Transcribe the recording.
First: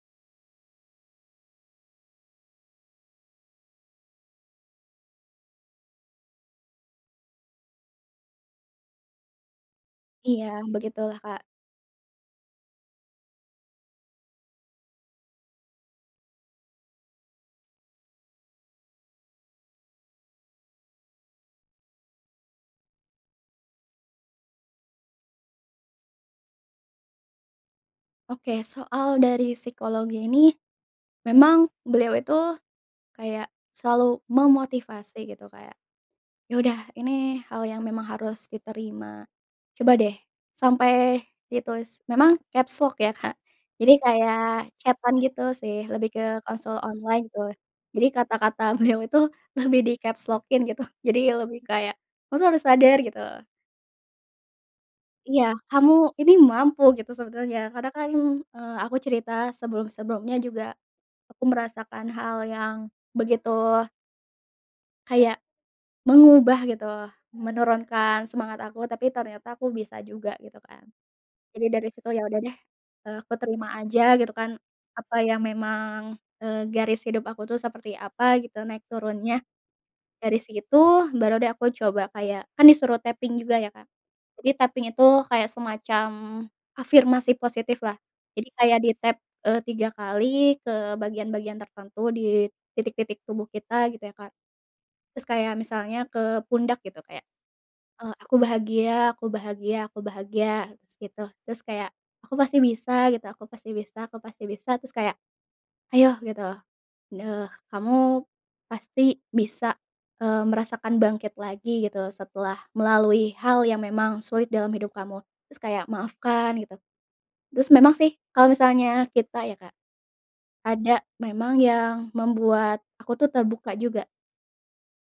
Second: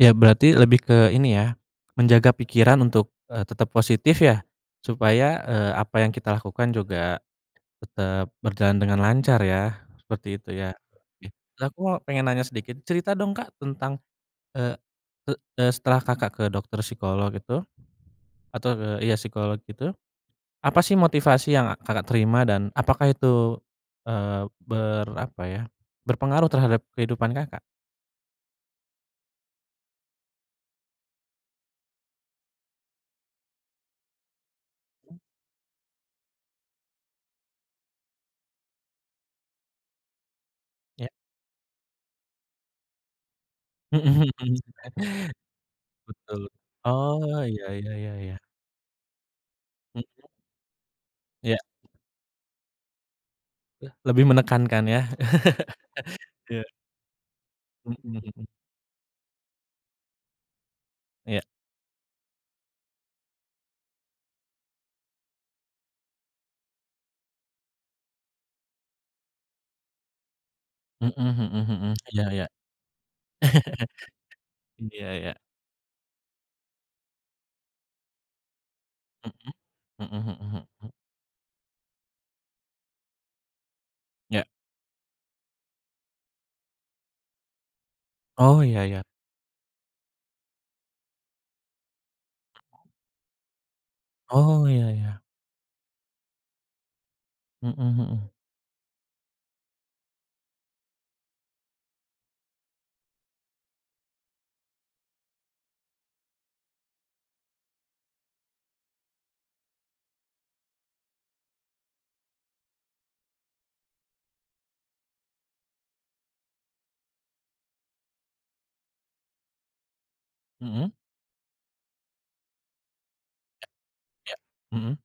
Iya, berarti lebih ke ini ya, menjaga pikiran untuk, eee, tetap positif ya, supaya, eee, apa yang kita lakukan juga tetap berjalan dengan lancar ya, seperti Iya itu ya, begitulah, oke. Kak. Nah aku pengen nanya sedikit, cerita dong, Kak, tentang eee, e e setelah Kakak ke dokter psikolog itu, atur iya, psikolog itu. Apa sih motivasi yang a Kakak terima, dan apakah itu, eee, ber apa ya, berpengaruh terhadap kehidupan Kakak? Oke, soal dari psikologinya ini, memang beliau itu kayak selalu Mhm. memotivasi gitu, kayak, "Ya udah, ini hal yang memang harus diterima, coba deh" Ya. sampai ditulis, memang capslock ya, Kak, jadi Mhm kayak mhm. chat-an gitu sih, lebih ke Betul. konsul online Oh, gitu. iya iya Jadi iya iya. kata-kata beliau itu lebih di Mhm. capslock-in gitu. Jadi Iya. lebih kayak, "Kamu tuh harus sadar!" gitu. Leh lebih menekankan ya. Iya, "Kamu ini Ke mampu gitu, sebenarnya," karena Mhm kan, mhm. eee, aku cerita sebelum-sebelumnya juga Iya. aku merasakan hal yang begitu Kayak mengubah gitu, menurunkan semangat aku, tapi ternyata aku bisa juga gitu kan. Mhm mhm Jadi dari mhm. situ, Iya ya udah iya. deh, eee, aku terima aja gitu kan, Iya apa iya. yang memang, eee, garis hidup aku tuh seperti apa gitu, naik turunnya. Mhm. Mhm Dari mhm situ, mhm. baru deh aku coba kayak kan disuruh taping juga ya, Kak. Ya. Jadi taping itu kayak semacam afirmasi positif lah. Jadi Oh, kayak iya iya. ditap, eee, 3 kali, ke bagian-bagian tertentu di Mhm. titik-titik tubuh kita gitu ya, Kak. Oh, iya iya. Terus kayak misalnya ke pundak gitu, kayak, Mhm eee, mhm. aku bahagia aku bahagia aku bahagia, terus gitu. Terus kayak aku pasti bisa gitu, aku pasti bisa aku pasti bisa, terus kayak, ayo gitu, eee, kamu pasti bisa, eee, merasakan bangkit lagi gitu, setelah melalui hal yang memang sulit dalam hidup kamu, terus kayak maafkan gitu. Terus memang sih, kalau misalnya kita ya, Kak, Mhm. ada memang yang membuat aku tuh Iya terbuka juga. iya, mhm.